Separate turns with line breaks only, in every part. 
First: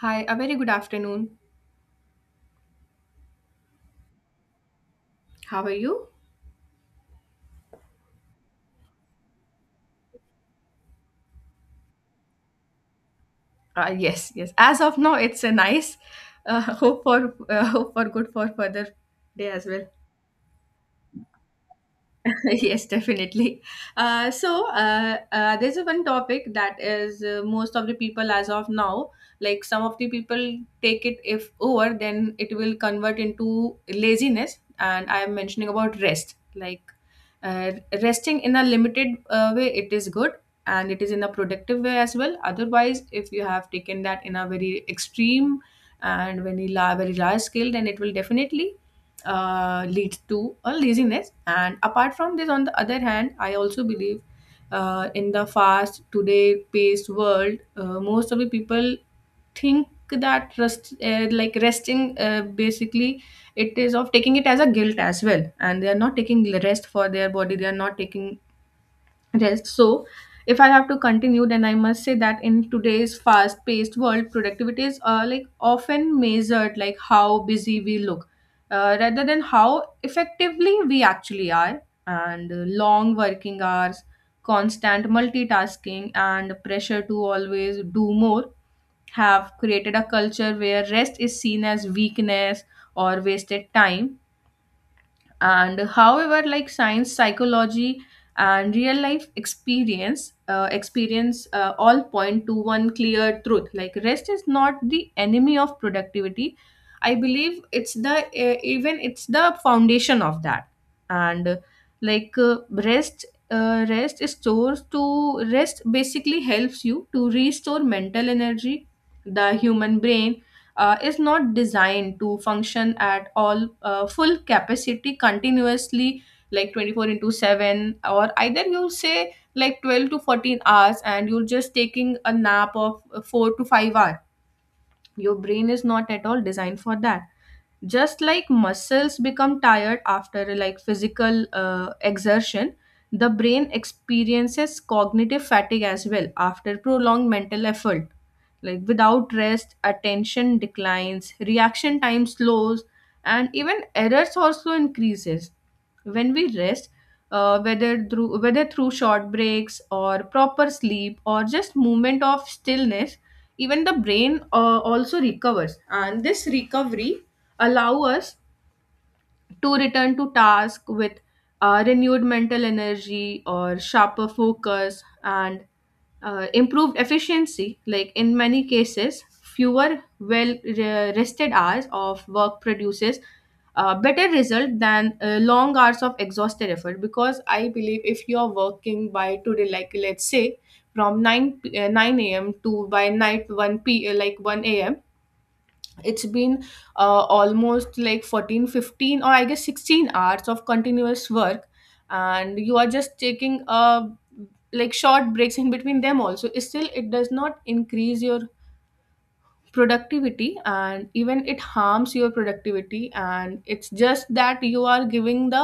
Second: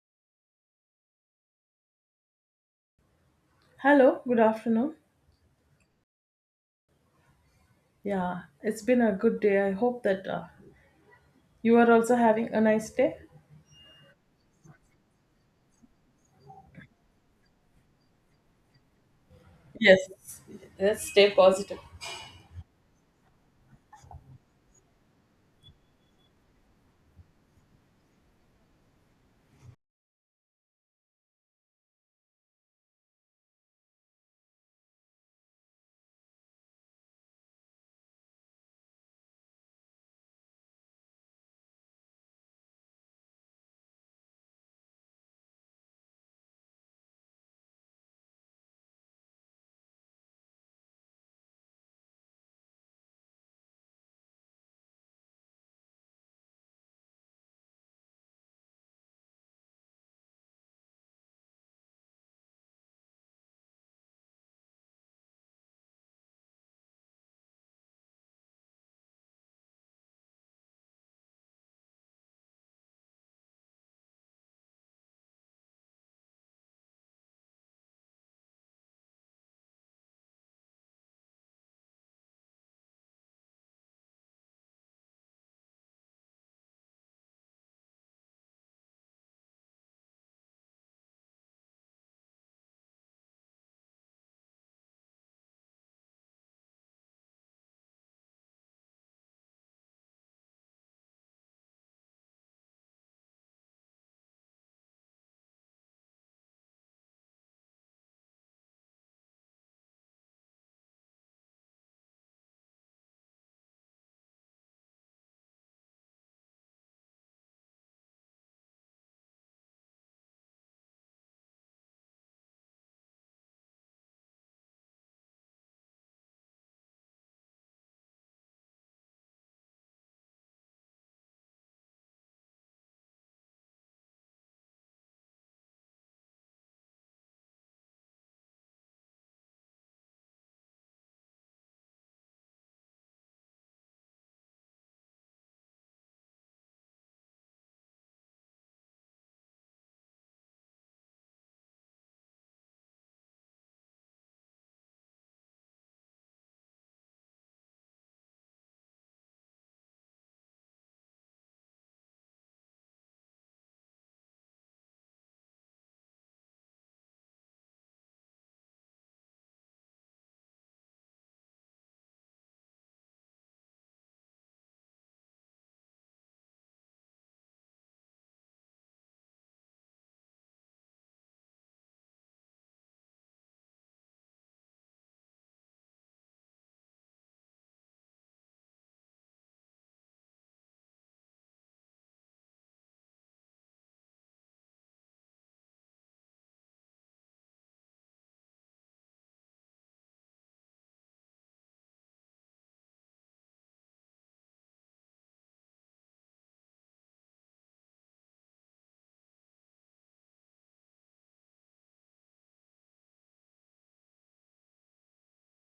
Hi, a very good afternoon.
Hello, good afternoon.
How are you?
Yeah, it's been a good day. I hope that you are also having a nice day.
Yes, yes. As of now, it's a nice hope for hope for good for further day as well.
Yes, let's stay positive.
Yes, definitely. There's a one topic that is most of the people as of now, like some of the people take it if over, then it will convert into laziness. And I am mentioning about rest, like uh, resting in a limited way, it is good and it is in a productive way as well. Otherwise, if you have taken that in a very extreme and very, very large scale, then it will definitely leads to a laziness. And apart from this, on the other hand, I also believe in the fast today paced world, most of the people think that rest, like resting, basically, it is of taking it as a guilt as well, and they are not taking the rest for their body. They are not taking rest. So, if I have to continue, then I must say that in today's fast paced world, productivity is like often measured like how busy we look rather than how effectively we actually are. And Long working hours, constant multitasking, and pressure to always do more have created a culture where rest is seen as weakness or wasted time, and however, like science, psychology and real life experience, all point to one clear truth, like rest is not the enemy of productivity. I believe it's the even it's the foundation of that. And like Rest, rest is stores to rest basically helps you to restore mental energy. The human brain is not designed to function at all full capacity continuously, like 24 into 7, or either you'll say like 12 to 14 hours and you're just taking a nap of 4 to 5 hours. Your brain is not at all designed for that. Just like muscles become tired after like physical exertion, the brain experiences cognitive fatigue as well after prolonged mental effort. Like without rest, attention declines, reaction time slows, and even errors also increases. When we rest, whether through short breaks or proper sleep or just movement of stillness, even the brain also recovers, and this recovery allow us to return to task with renewed mental energy or sharper focus and improved efficiency. Like in many cases, fewer rested hours of work produces a better result than long hours of exhausted effort, because I believe if you are working by today, like let's say from 9 a.m. to by night 1 p uh, like 1 a.m., it's been almost like 14, 15, or I guess 16 hours of continuous work, and you are just taking like short breaks in between them also, still it does not increase your productivity, and even it harms your productivity, and it's just that you are giving the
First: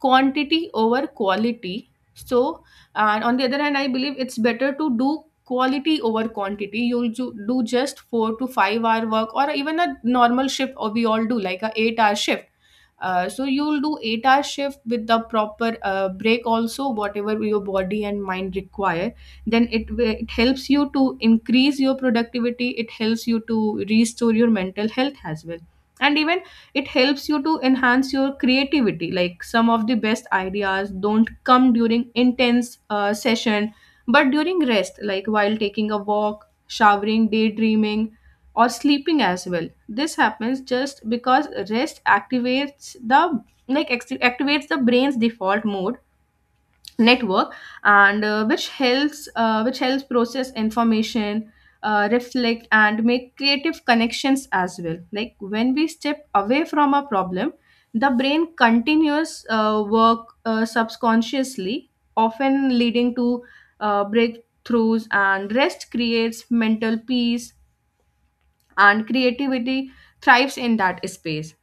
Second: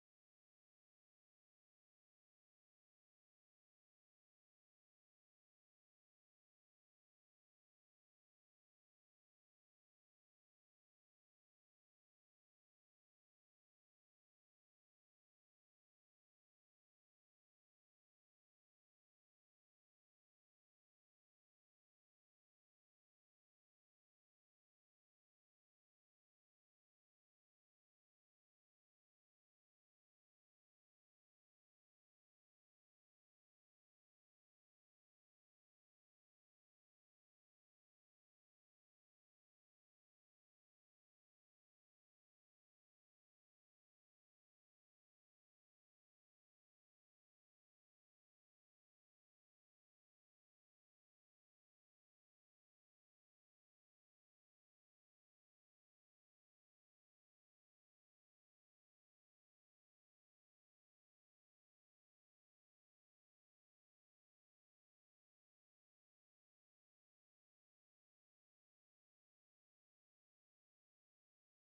quantity over quality. So, and on the other hand, I believe it's better to do quality over quantity. Do just 4 to 5 hour work, or even a normal shift, or we all do like a 8-hour shift. So you'll do 8-hour shift with the proper break also, whatever your body and mind require. Then it helps you to increase your productivity, it helps you to restore your mental health as well, and even it helps you to enhance your creativity. Like some of the best ideas don't come during intense session, but during rest, like while taking a walk, showering, daydreaming, or sleeping as well. This happens just because rest activates the activates the brain's default mode network, and which helps process information, reflect, and make creative connections as well. Like when we step away from a problem, the brain continues work subconsciously, often leading to breakthroughs, and rest creates mental peace, and creativity thrives in that space.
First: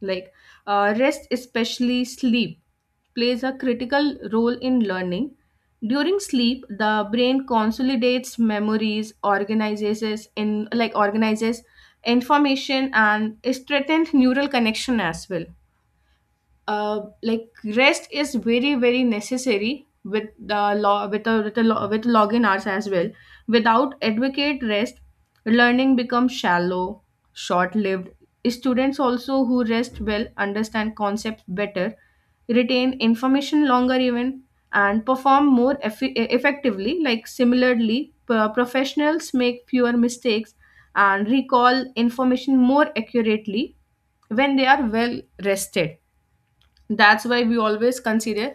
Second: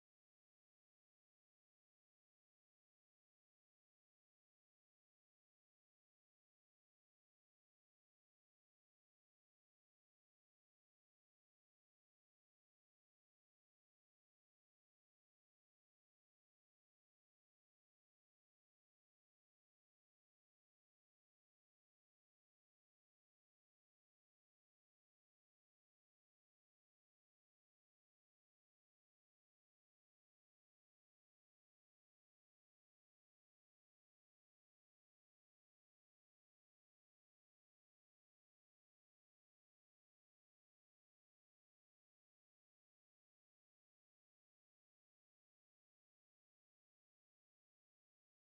like Rest, especially sleep, plays a critical role in learning. During sleep, the brain consolidates memories, organizes in like organizes information and strengthens neural connection as well. uh, like Rest is very very necessary with the law with a lo- with login hours as well. Without adequate rest, learning becomes shallow, short lived. Students also who rest well understand concepts better, retain information longer even, and perform more effectively. Like similarly, professionals make fewer mistakes and recall information more accurately when they are well rested. That's why we always consider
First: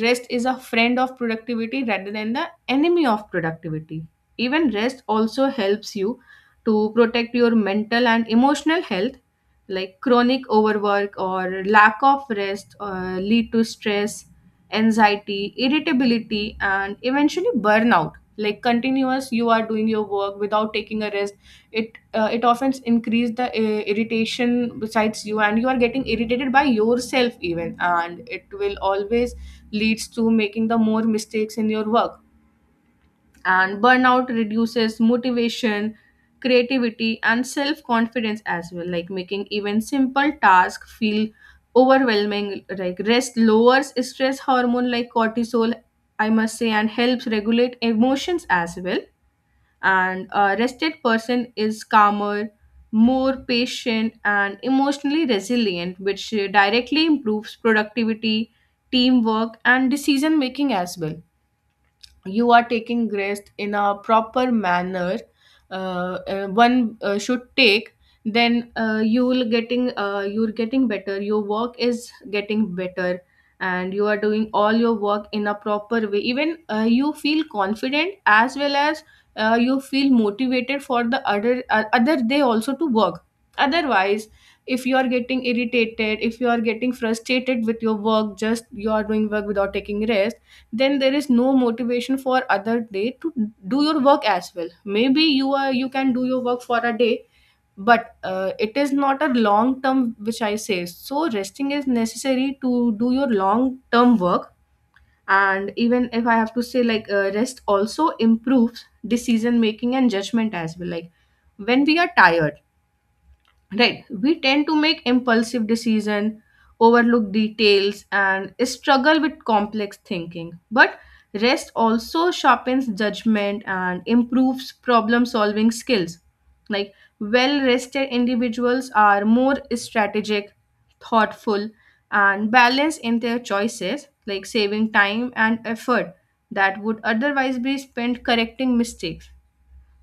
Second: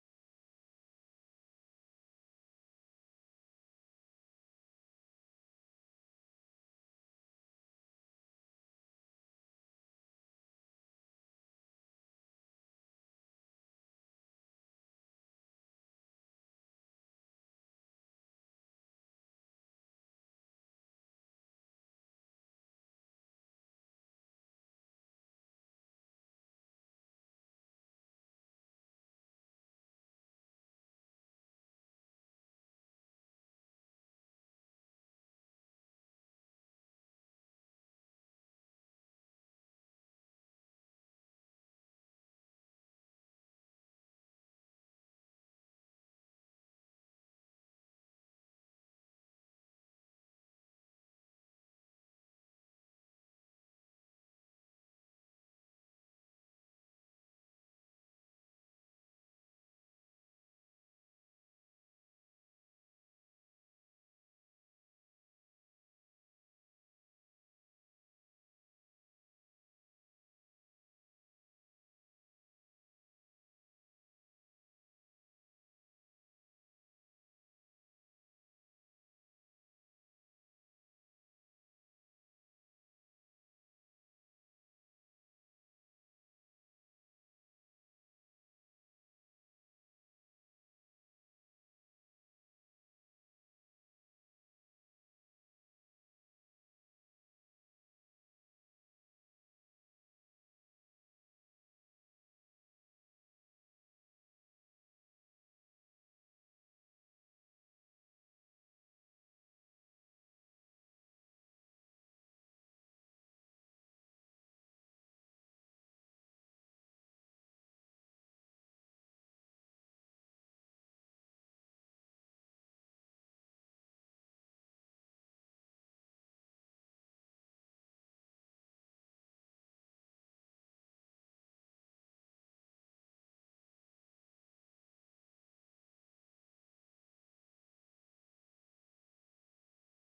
rest is a friend of productivity rather than the enemy of productivity. Even rest also helps you to protect your mental and emotional health, like chronic overwork or lack of rest lead to stress, anxiety, irritability, and eventually burnout. Like continuous, you are doing your work without taking a rest, it often increase the irritation besides you, and you are getting irritated by yourself even, and it will always leads to making the more mistakes in your work. And burnout reduces motivation, creativity, and self confidence as well, like making even simple task feel overwhelming. Like rest lowers stress hormone like cortisol, I must say, and helps regulate emotions as well. And a rested person is calmer, more patient, and emotionally resilient, which directly improves productivity, teamwork, and decision making as well. You are taking rest in a proper manner, one should take, then you're getting better, your work is getting better, and you are doing all your work in a proper way. Even you feel confident as well as you feel motivated for the other day also to work. Otherwise, if you are getting irritated, if you are getting frustrated with your work, just you are doing work without taking rest, then there is no motivation for other day to do your work as well. Maybe you are you can do your work for a day, but it is not a long term, which I say. So resting is necessary to do your long term work. And even if I have to say, rest also improves decision making and judgment as well. Like when we are tired, right. We tend to make impulsive decision, overlook details, and struggle with complex thinking. But rest also sharpens judgment and improves problem solving skills. Like well rested individuals are more strategic, thoughtful, and balanced in their choices, like saving time and effort that would otherwise be spent correcting mistakes.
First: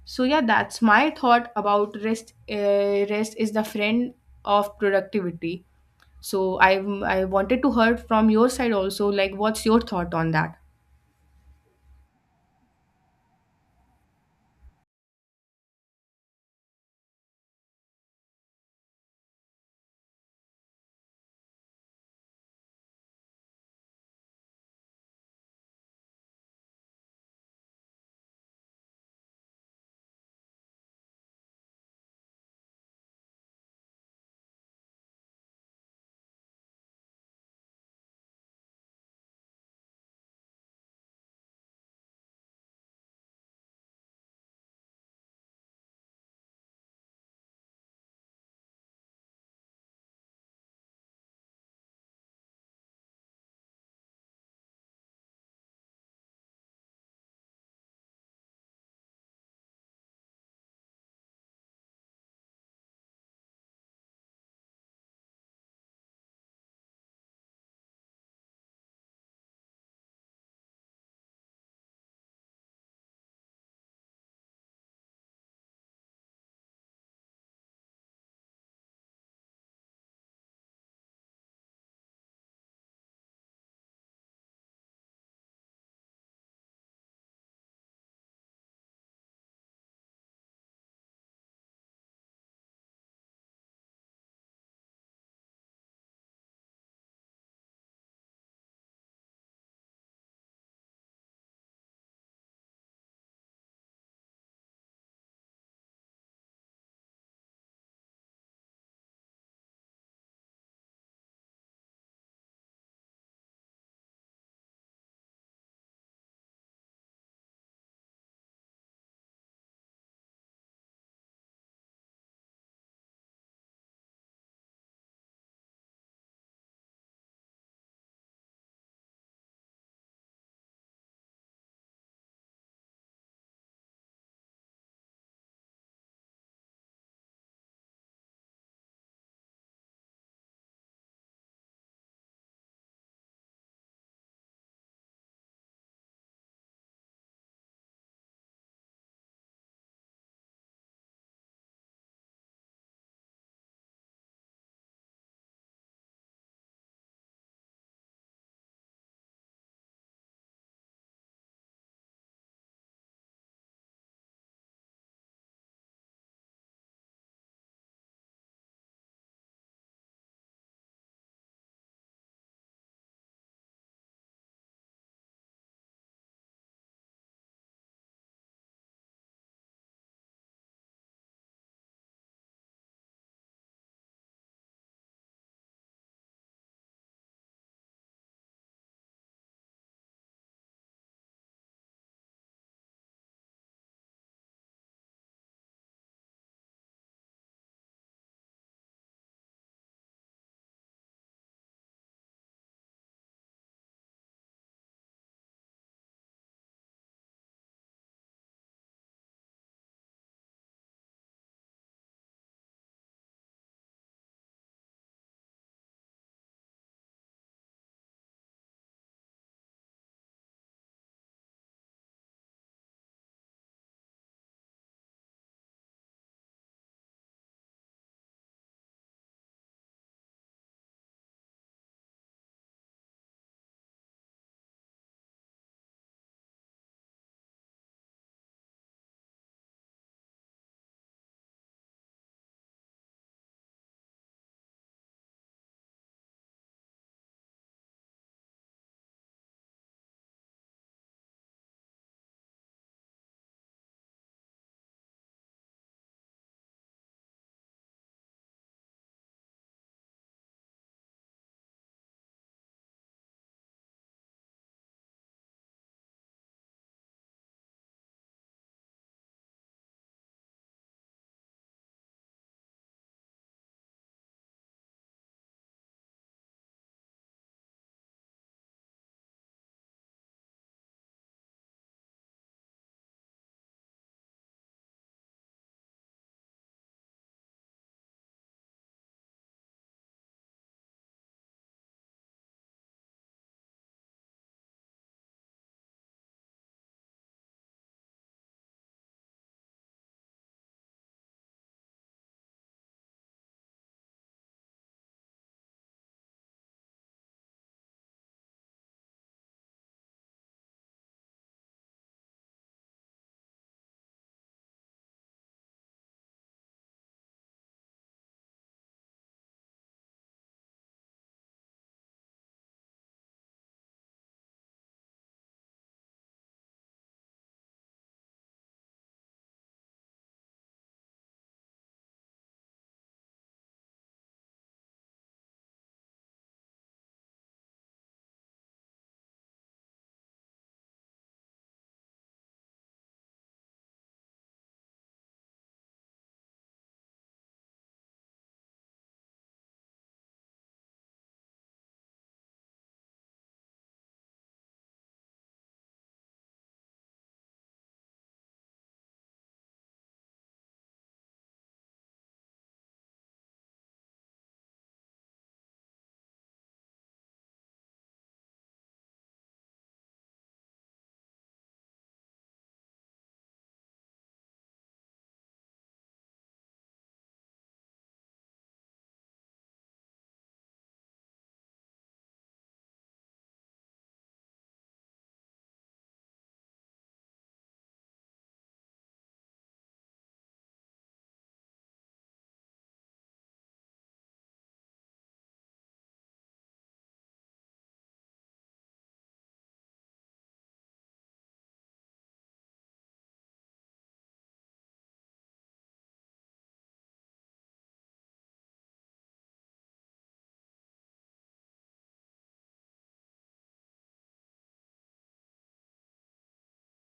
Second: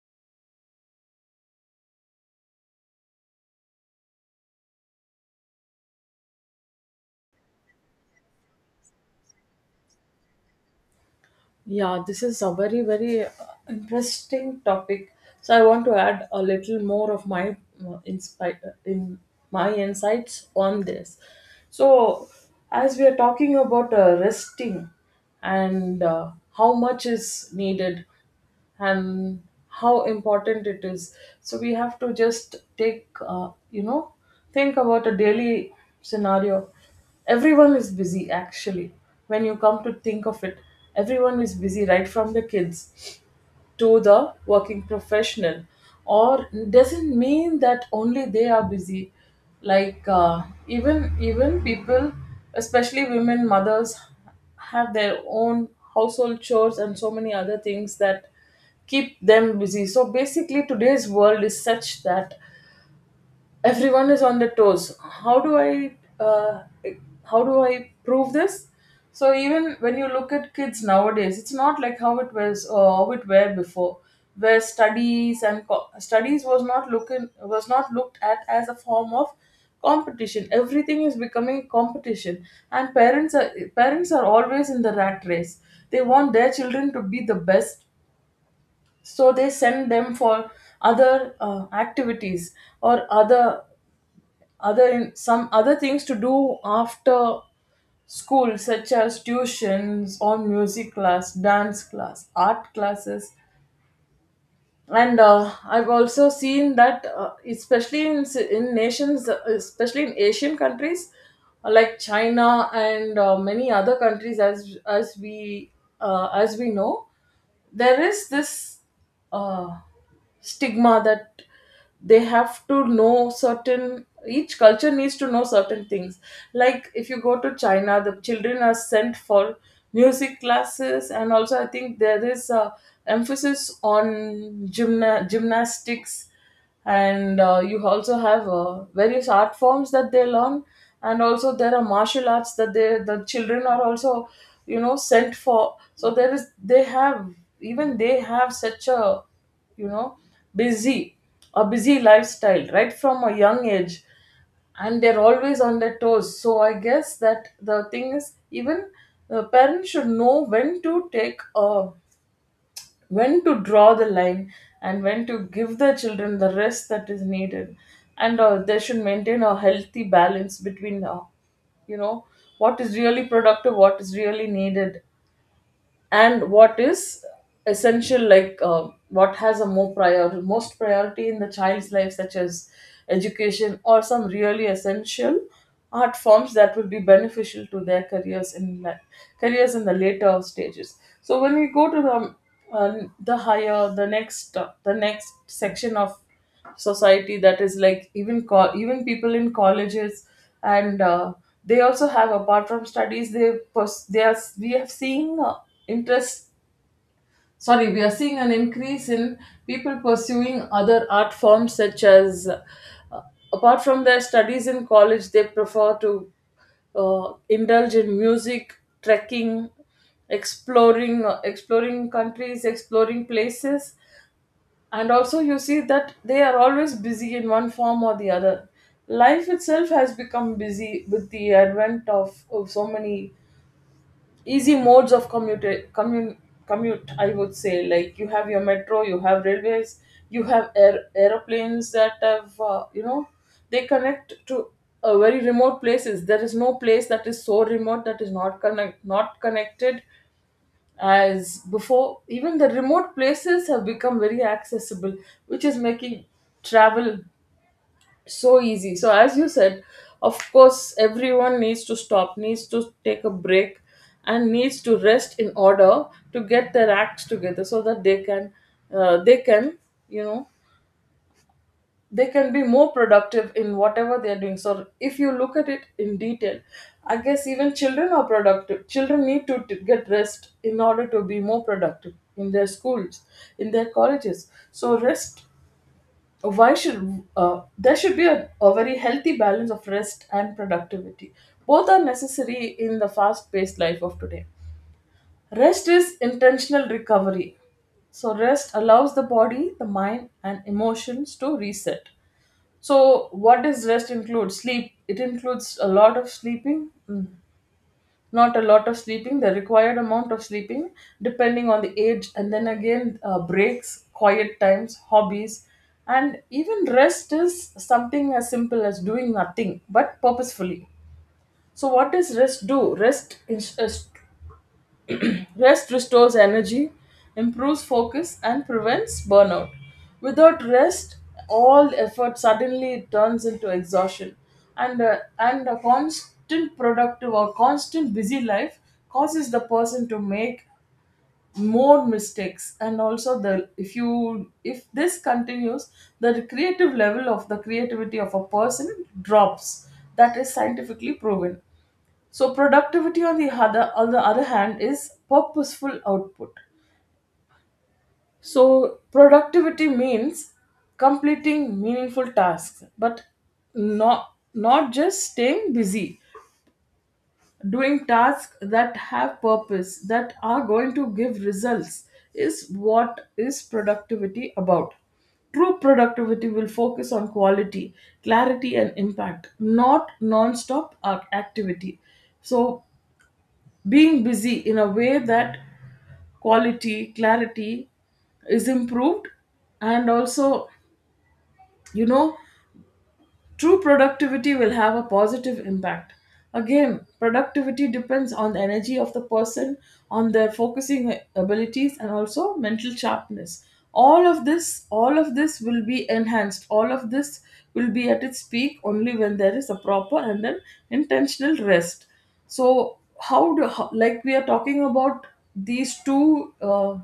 So yeah, that's my thought about rest. Rest is the friend of productivity. So I wanted to hear from your side also. Like, what's your thought on that?
Yeah, this is a very, very interesting topic. So I want to add a little more of my inspi- in my insights on this. So as we are talking about resting and how much is needed and how important it is, so we have to just take think about a daily scenario. Everyone is busy actually, when you come to think of it. Everyone is busy, right from the kids to the working professional, or doesn't mean that only they are busy. Like even people, especially women, mothers, have their own household chores and so many other things that keep them busy. So basically today's world is such that everyone is on the toes. How do I uh, how do I prove this? So even when you look at kids nowadays, it's not like how it was or how it were before, where studies was not looking was not looked at as a form of competition. Everything is becoming competition, and parents are always in the rat race. They want their children to be the best, so they send them for other activities or other in some other things to do after school, such as tuitions or music class, dance class, art classes. And I've also seen that especially in, in nations, especially in Asian countries, like China, and many other countries, as we as we know, there is this uh, stigma that they have to know certain, each culture needs to know certain things. Like if you go to China, the children are sent for music classes, and also I think there is a emphasis on gymnastics, and you also have various art forms that they learn. And also there are martial arts that the children are also, you know, sent for. So there is, they have, even they have such a, you know, busy a busy lifestyle right from a young age, and they're always on their toes. So I guess that the thing is, even the parents should know when to take a, when to draw the line, and when to give their children the rest that is needed. And they should maintain a healthy balance between you know what is really productive, what is really needed, and what is essential. Like what has a more prior most priority in the child's life, such as education or some really essential art forms that will be beneficial to their careers in la- careers in the later stages. So when we go to uh, the higher the next section of society, that is, like, even people in colleges. And they also have, apart from studies, they pers- they are we are seeing interest sorry we are seeing an increase in people pursuing other art forms, such as apart from their studies in college, they prefer to indulge in music, trekking, exploring countries, exploring places. And also, you see that they are always busy in one form or the other. Life itself has become busy with the advent of, so many easy modes of commute. Commute, I would say, like you have your metro, you have railways, you have air, aeroplanes that have, they connect to very remote places. There is no place that is so remote that is not connected as before. Even the remote places have become very accessible, which is making travel so easy. So, as you said, of course everyone needs to stop, needs to take a break and needs to rest in order to get their acts together so that they can they can, you know, they can be more productive in whatever they are doing. So if you look at it in detail, I guess even children are productive, children need to get rest in order to be more productive in their schools, in their colleges. So rest, why should, there should be a very healthy balance of rest and productivity. Both are necessary in the fast paced life of today. Rest is intentional recovery, so rest allows the body, the mind and emotions to reset. So, what does rest include? Sleep. It includes a lot of sleeping, mm, not a lot of sleeping, the required amount of sleeping, depending on the age, and then again, breaks, quiet times, hobbies, and even rest is something as simple as doing nothing but purposefully. So, what does rest do? Rest is Rest restores energy, improves focus, and prevents burnout. Without rest, all effort suddenly turns into exhaustion, and a constant productive or constant busy life causes the person to make more mistakes. And also the if you, if this continues, the creativity of a person drops. That is scientifically proven. So productivity, on the other hand, is purposeful output. So productivity means completing meaningful tasks, but not just staying busy. Doing tasks that have purpose, that are going to give results, is what is productivity about. True productivity will focus on quality, clarity, and impact, not non stop activity. So, being busy in a way that quality, clarity is improved, and also, you know, true productivity will have a positive impact. Again, productivity depends on the energy of the person, on their focusing abilities, and also mental sharpness. All of this will be enhanced. All of this will be at its peak only when there is a proper and an intentional rest. So, how, like we are talking about these two uh,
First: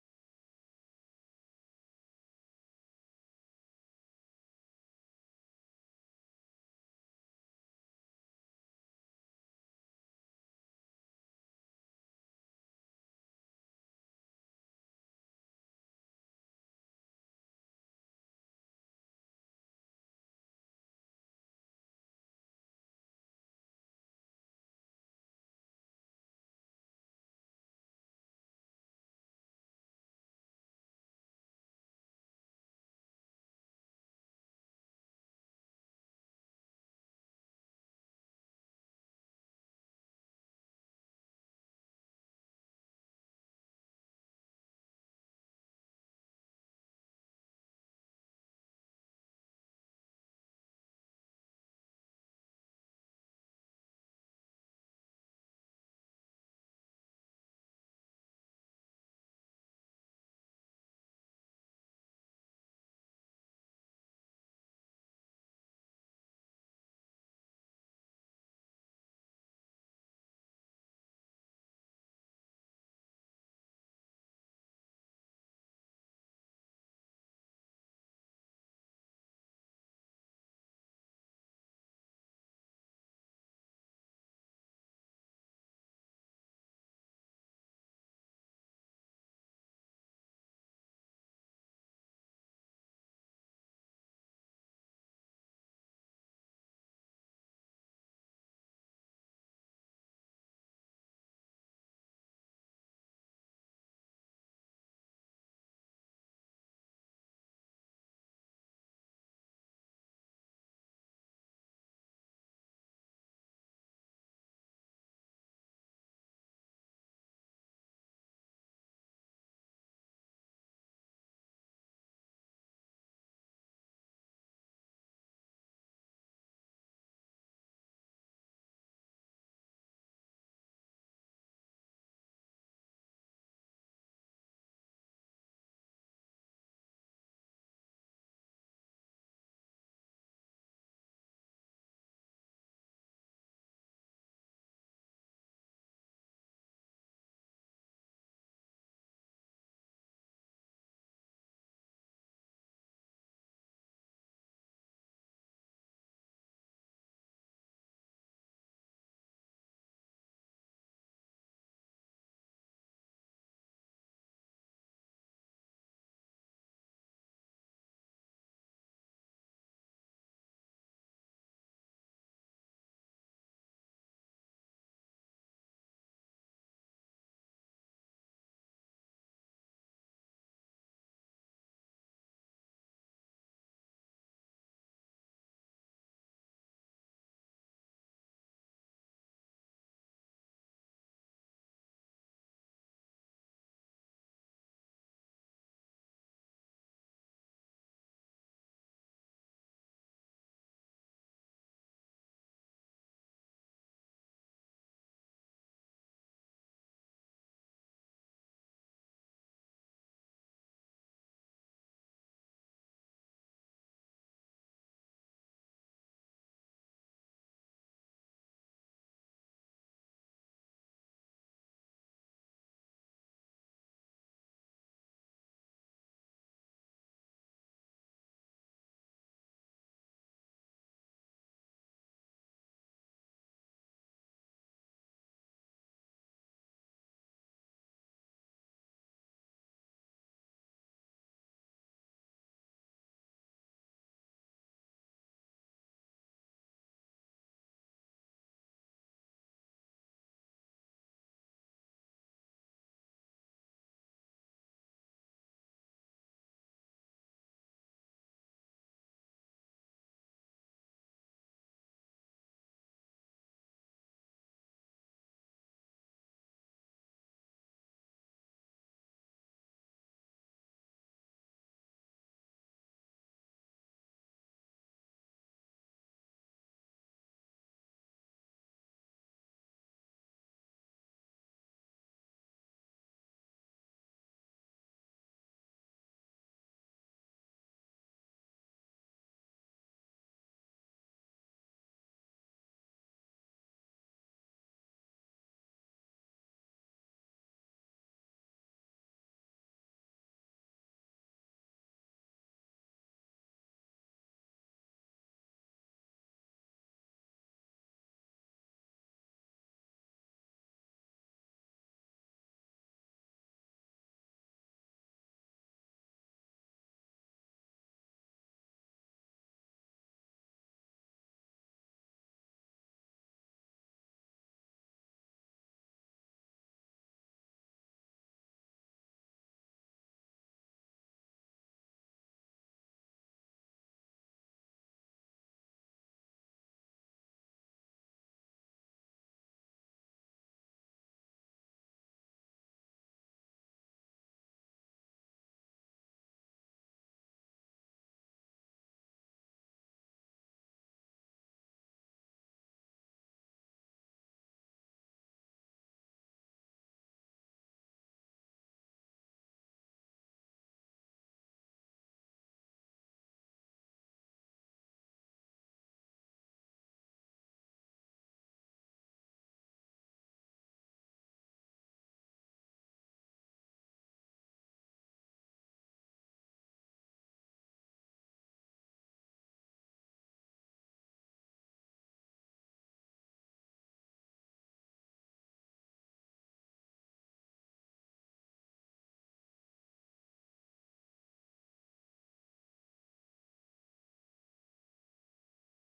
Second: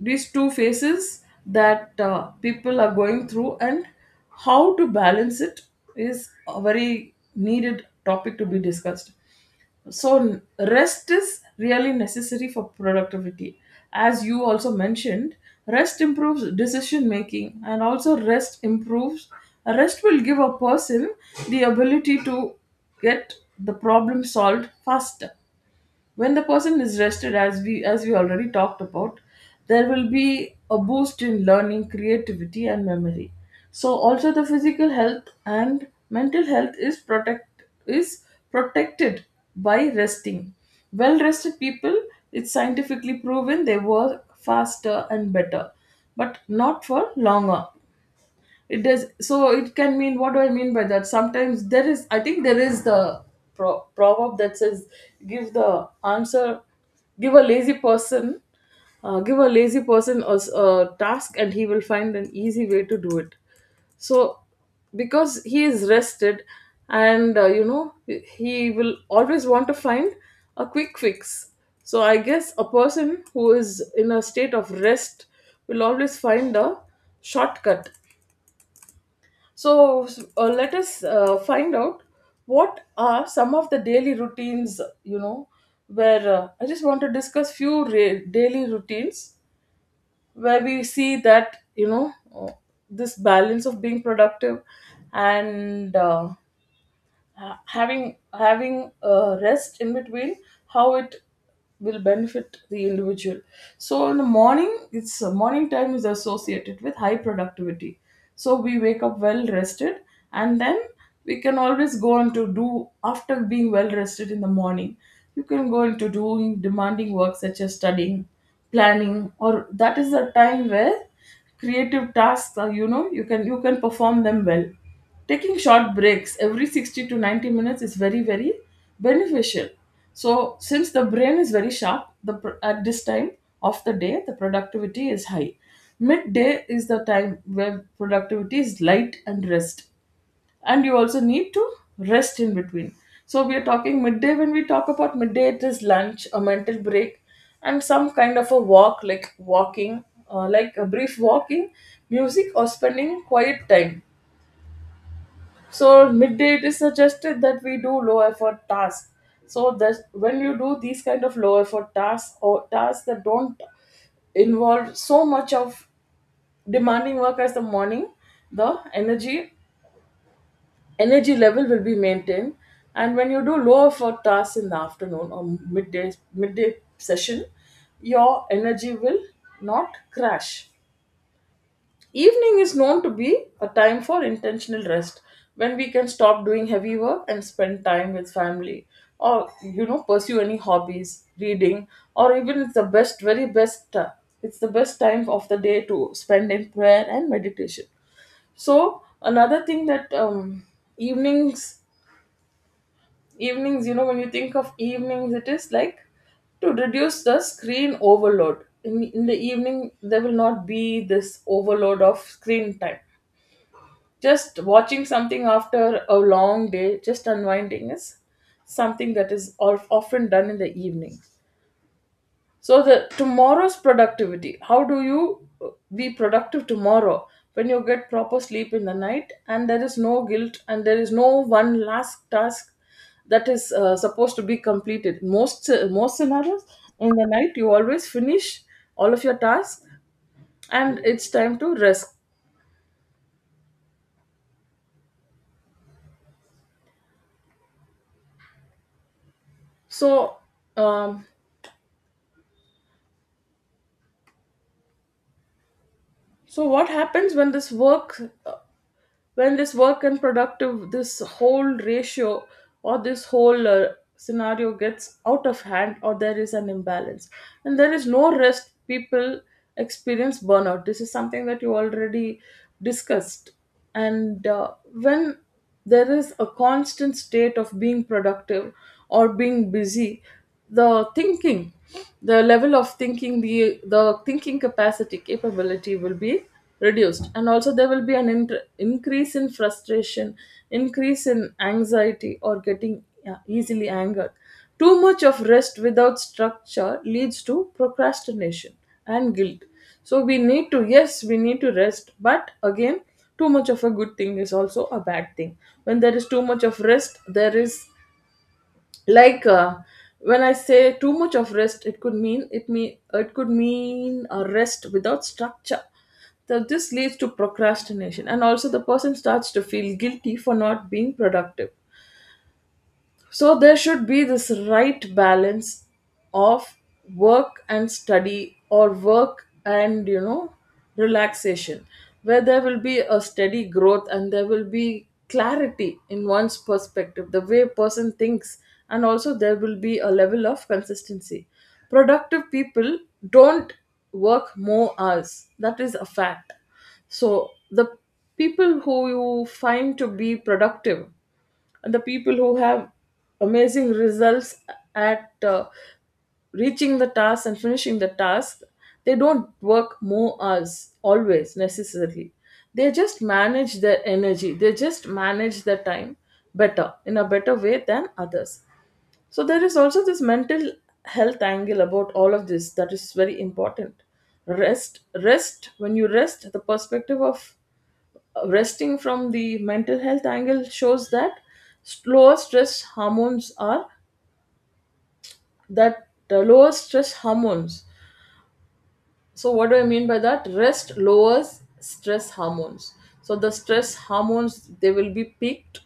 these two phases that people are going through and how to balance it is a very needed topic to be discussed. So rest is really necessary for productivity. As you also mentioned, rest improves decision making, and also rest will give a person the ability to get the problem solved faster. When the person is rested, as we already talked about, there will be a boost in learning, creativity and memory. So also the physical health and mental health is protected by resting. Well rested people, it's scientifically proven, they work faster and better, but not for longer. It does, so it can mean, what do I mean by that? Sometimes there is, I think there is the proverb that says, give the answer give a lazy person, give a lazy person a, a task, and he will find an easy way to do it. So because he is rested, and you know, he will always want to find a quick fix. So I guess a person who is in a state of rest will always find a shortcut. So let us find out what are some of the daily routines, you know, where I just want to discuss daily routines where we see that, you know, this balance of being productive and ha- having having rest in between, how it will benefit the individual. So in the morning, it's morning time is associated with high productivity. So we wake up well rested, and then we can always go on to do, after being well rested in the morning, you can go into doing demanding work such as studying, planning, or that is the time where creative tasks are, you know, you can, you can perform them well. Taking short breaks every 60 to 90 minutes is very, very beneficial. So since the brain is very sharp, at this time of the day, the productivity is high. Midday is the time where productivity is light, and rest, and you also need to rest in between. So we are talking midday. When we talk about midday, it is lunch, a mental break, and some kind of a walk, like walking, like a brief walking, music, or spending quiet time. So midday, it is suggested that we do low effort tasks. So that when you do these kind of low effort tasks or tasks that don't involve so much of demanding work as the morning, the energy level will be maintained. And when you do lower for tasks in the afternoon or midday session, your energy will not crash. Evening is known to be a time for intentional rest, when we can stop doing heavy work and spend time with family, or you know, pursue any hobbies, reading, or even it's the best, very best it's the best time of the day to spend in prayer and meditation. So another thing that, evenings, evenings, when you think of evenings, it is like to reduce the screen overload. In the evening there will not be this overload of screen time. Just watching something after a long day, just unwinding, is something that is often done in the evening. So the tomorrow's productivity, how do you be productive tomorrow? When you get proper sleep in the night and there is no guilt and there is no one last task that is supposed to be completed. Most scenarios, in the night you always finish all of your tasks and it's time to rest. So um, so what happens when this work, when this work and productive, this whole ratio, or this whole scenario gets out of hand, or there is an imbalance and there is no rest? People experience burnout. This is something that you already discussed. And when there is a constant state of being productive or being busy, the thinking, the level of thinking, the thinking capacity, capability, will be reduced, and also there will be an increase in frustration, increase in anxiety, or getting, yeah, easily angered. Too much of rest without structure leads to procrastination and guilt. So we need to, yes, we need to rest, but again, too much of a good thing is also a bad thing. When there is too much of rest, there is like uh, when I say too much of rest, it could mean, it could mean a rest without structure. So this leads to procrastination, and also the person starts to feel guilty for not being productive. So there should be this right balance of work and study, or work and, you know, relaxation, where there will be a steady growth and there will be clarity in one's perspective, the way a person thinks. And also there will be a level of consistency. Productive people don't work more hours, that is a fact. So the people who you find to be productive, and the people who have amazing results at reaching the task and finishing the task, they don't work more hours always necessarily. They just manage their energy, they just manage their time better, in a better way than others. So there is also this mental health angle about all of this, that is very important. Rest. When you rest, the perspective of resting from the mental health angle shows that lower stress hormones are, that lower stress hormones. So what do I mean by that? Rest lowers stress hormones. So the stress hormones, they will be peaked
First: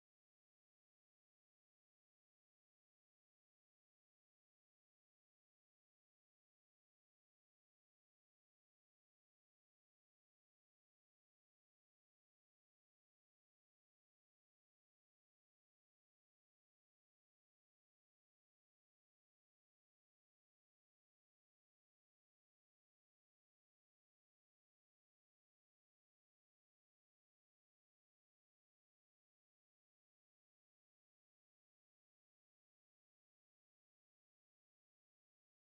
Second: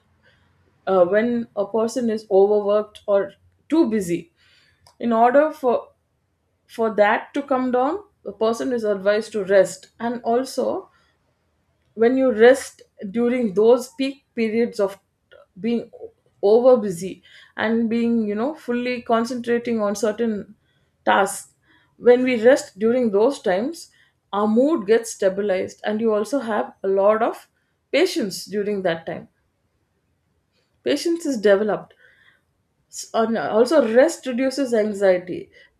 when a person is overworked or too busy. In order for that to come down, the person is advised to rest. And also, when you rest during those peak periods of being over busy and being, you know, fully concentrating on certain tasks, when we rest during those times, our mood gets stabilized and you also have a lot of patience during that time. Patience is developed. And also rest reduces anxiety.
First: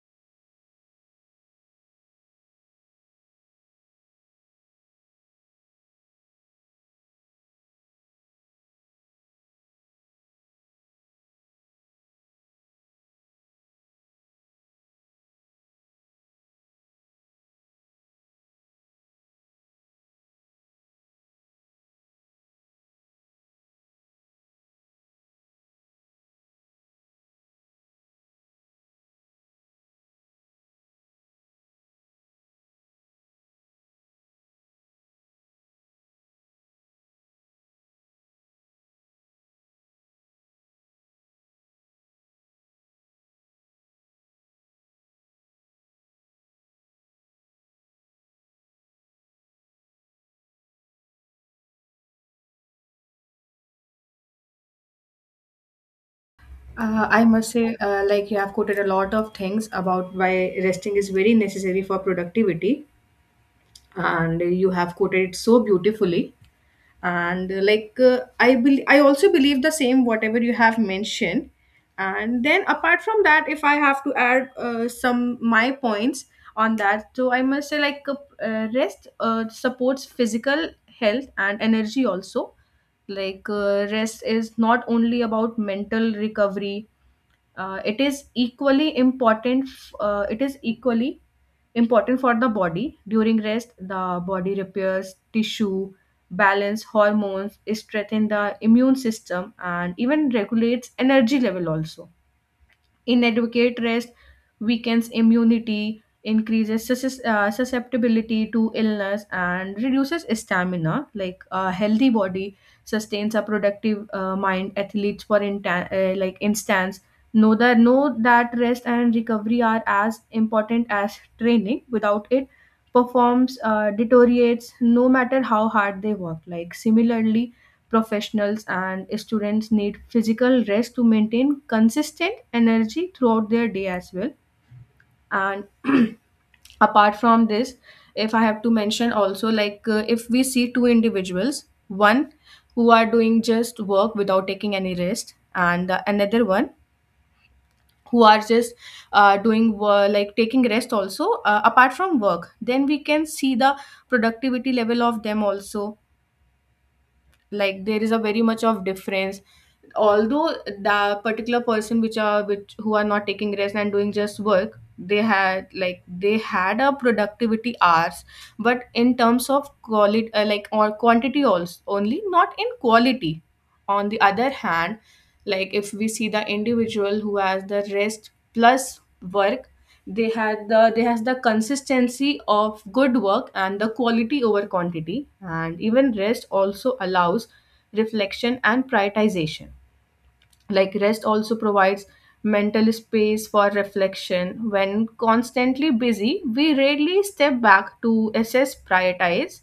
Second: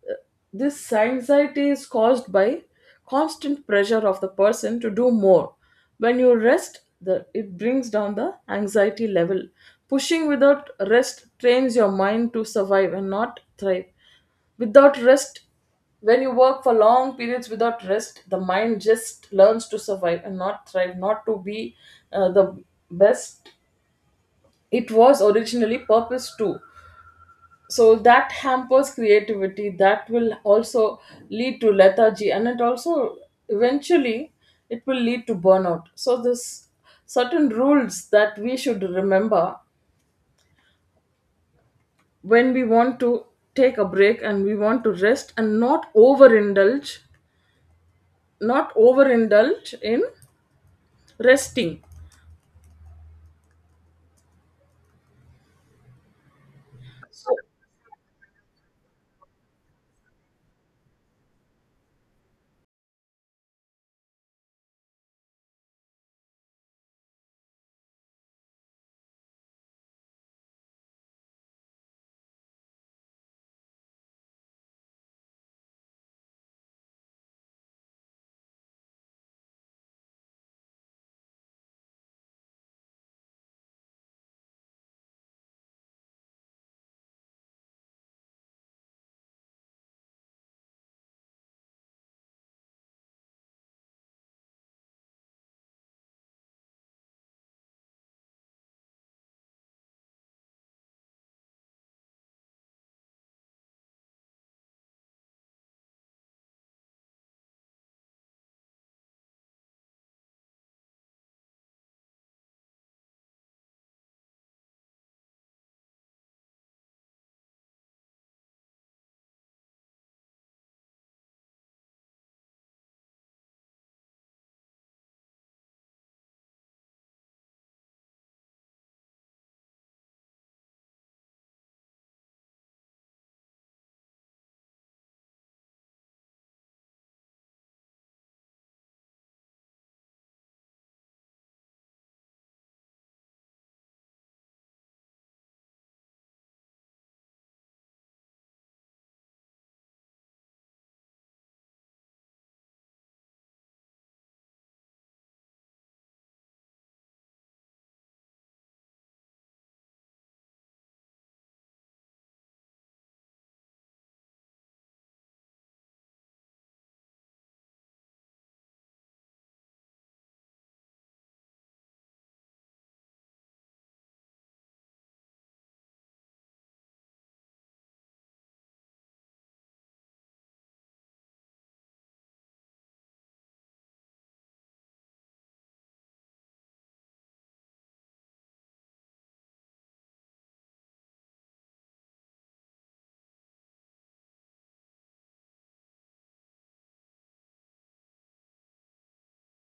Uh, this anxiety is caused by constant pressure of the person to do more. When you rest, the, it brings down the anxiety level. Pushing without rest trains your mind to survive and not thrive. Without rest, when you work for long periods without rest, the mind just learns to survive and not thrive, not to be the best it was originally purpose to. So that hampers creativity, that will also lead to lethargy, and it also eventually, it will lead to burnout. So this, certain rules that we should remember when we want to take a break and we want to rest and not overindulge, not overindulge in resting.
I
So
must say, like you have quoted a lot of things about why resting is very necessary for productivity, and you have quoted it so beautifully. And like I bel I also believe the same whatever you have mentioned. And then apart from that, if I have to add some my points on that, so I must say rest supports physical health and energy also. Rest is not only about mental recovery. It is equally important for the body. During rest, the body repairs tissue, balance hormones, strengthen the immune system, and even regulates energy level also. Inadequate rest weakens immunity, increases susceptibility to illness, and reduces stamina. Like a healthy body sustains a productive mind. Athletes, for instance, know that rest and recovery are as important as training. Without it, performs deteriorates no matter how hard they work. Like similarly, professionals and students need physical rest to maintain consistent energy throughout their day as well. And apart from this, if I have to mention also, if we see two individuals, one who are doing just work without taking any rest, and another one who are just doing wo- like taking rest also apart from work, then we can see the productivity level of them also. Like there is a very much of difference. Although the particular person which are which who are not taking rest and doing just work, they had like they had a productivity hours, but in terms of quality or quantity also, only not in quality. On the other hand, like if we see the individual who has the rest plus work, they had the they has the consistency of good work and the quality over quantity. And even rest also allows reflection and prioritization. Like rest also provides mental space for reflection. When constantly busy, we rarely step back to assess, prioritize,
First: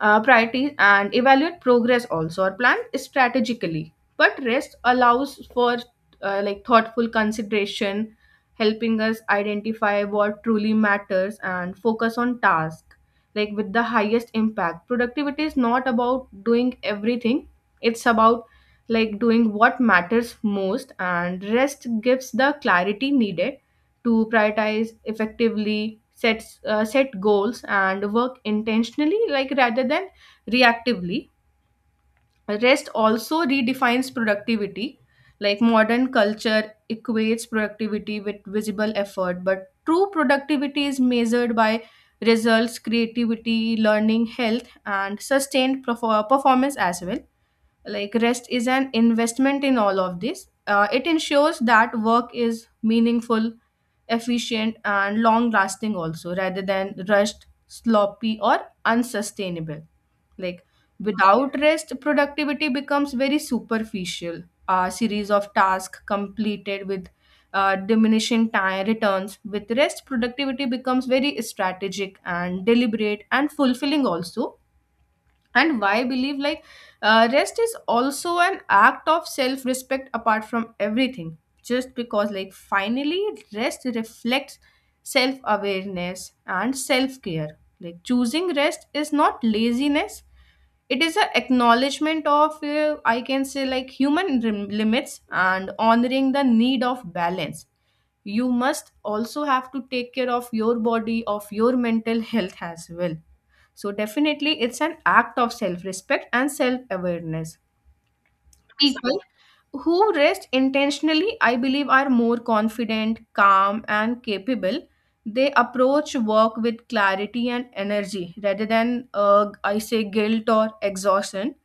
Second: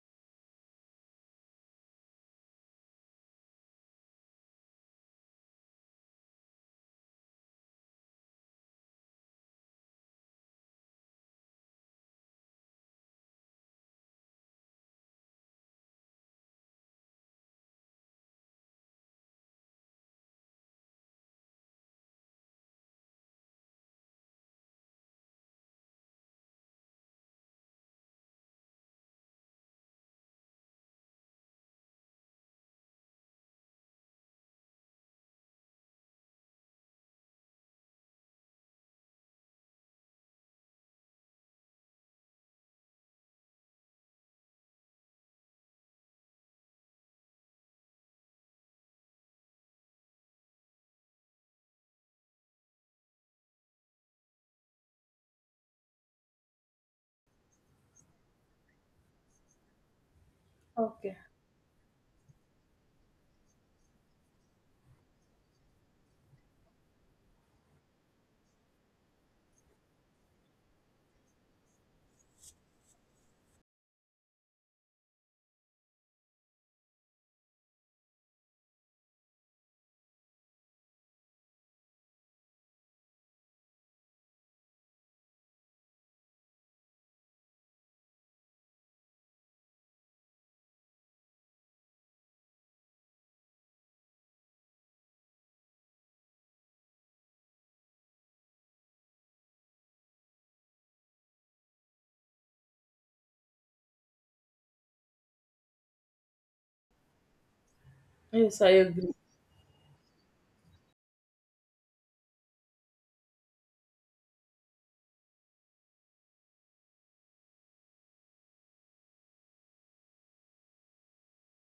uh, priorities, and evaluate progress also, or plan strategically, but rest allows for thoughtful consideration, helping us identify what truly matters and focus on tasks like with the highest impact. Productivity is not about doing everything, it's about like doing what matters most, and rest gives the clarity needed to prioritize effectively, set goals and work intentionally, like rather than reactively. Rest also redefines productivity. Like modern culture equates productivity with visible effort, but true productivity is measured by results, creativity, learning, health, and sustained performance as well. Like, rest is an investment in all of this. It ensures that work is meaningful, efficient, and long lasting also, rather than rushed, sloppy, or unsustainable. Like
okay.
without rest, productivity becomes very superficial, a series of tasks completed with diminishing time returns. With rest, productivity becomes very strategic and deliberate and fulfilling also. And why I believe, like, rest is also an act of self respect, apart from everything. Just because, like, finally, rest reflects self awareness and self care. Like, choosing rest is not laziness, it is an acknowledgement of, I can say, like, human limits, and honoring the need of balance. You must also have to take care of your body, of your mental health as well. So, definitely, it's an act of self respect and self awareness.
Yes, I agree.
People who rest intentionally, I believe, are more confident, calm, and capable. They approach work with clarity and energy rather than, I say, guilt or exhaustion.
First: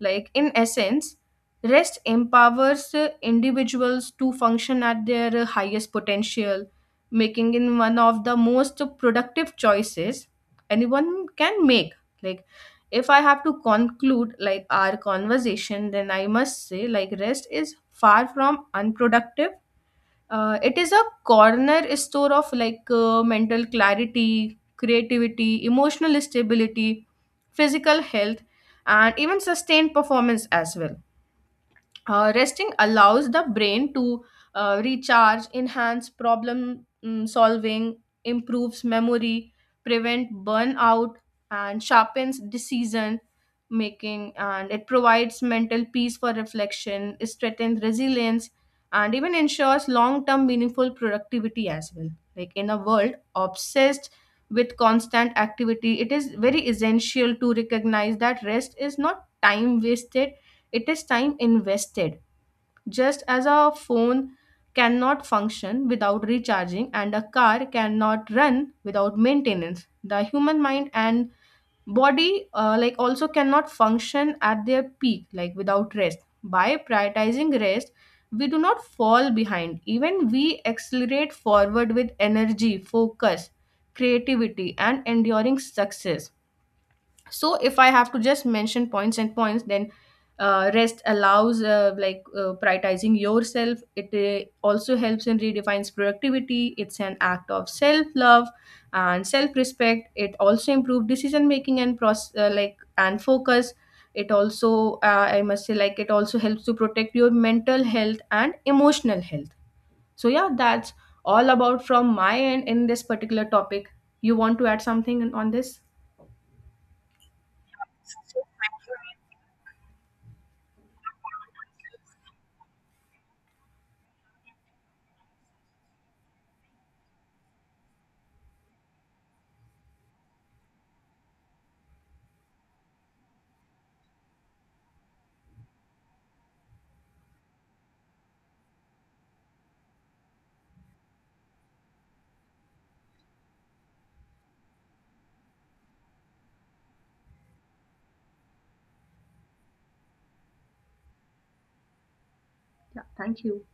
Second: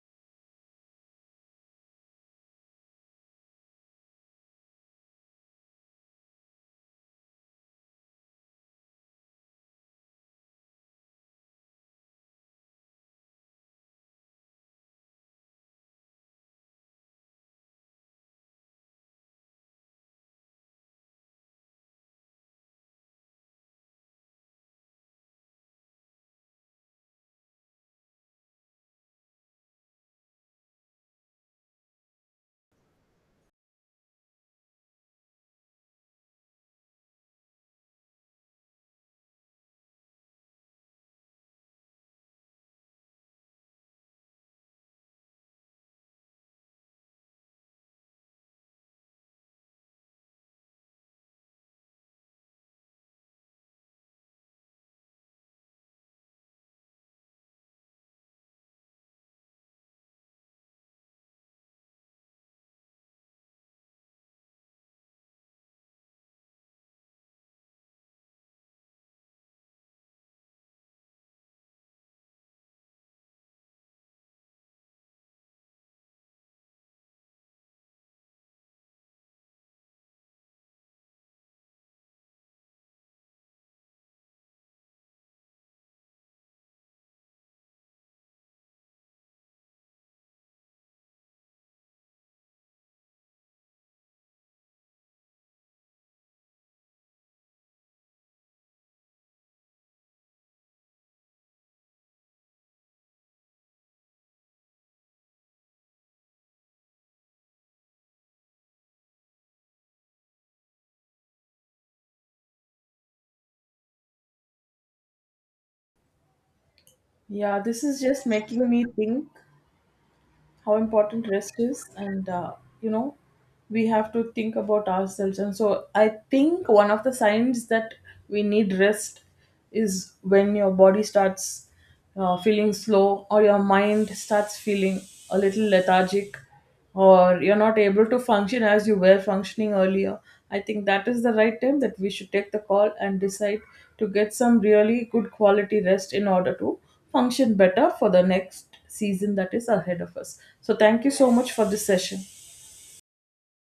Like, in essence, rest empowers individuals to function at their highest potential, making it one of the most productive choices anyone can make. Like, if I have to conclude, like, our conversation, then I must say, like, rest is far from unproductive. It is a corner store of, like, mental clarity, creativity, emotional stability, physical health, and even sustained performance as well. Resting allows the brain to recharge, enhance problem solving, improves memory, prevent burnout, and sharpens decision making. And it provides mental peace for reflection, strengthens resilience, and even ensures long term meaningful productivity as well. Like, in a world obsessed with constant activity, it is very essential to recognize that rest is not time wasted, it is time invested. Just as a phone cannot function without recharging and a car cannot run without maintenance, the human mind and body, also cannot function at their peak, like, without rest. By prioritizing rest, we do not fall behind. Even we accelerate forward with energy, focus, creativity, and enduring success. So if I have to just mention points and points, then rest allows, prioritizing yourself. It also helps and redefines productivity. It's an act of self love and self respect. It also improves decision making and process, and focus. It also, I must say, like, it also helps to protect your mental health and emotional health. So yeah, that's all about from my end in this particular topic. You want to add something on this?
Yeah, this is just making me think how important rest is. And you know, we have to think about ourselves. And so I think one of the signs that we need rest is when your body starts feeling slow, or your mind starts feeling a little lethargic, or you're not able to function as you were functioning earlier, I think that is the right time that we should take the call and decide to get some really good quality rest in order to function better for the next season that is ahead of us. So, thank you so much for this session.
Yeah, thank you.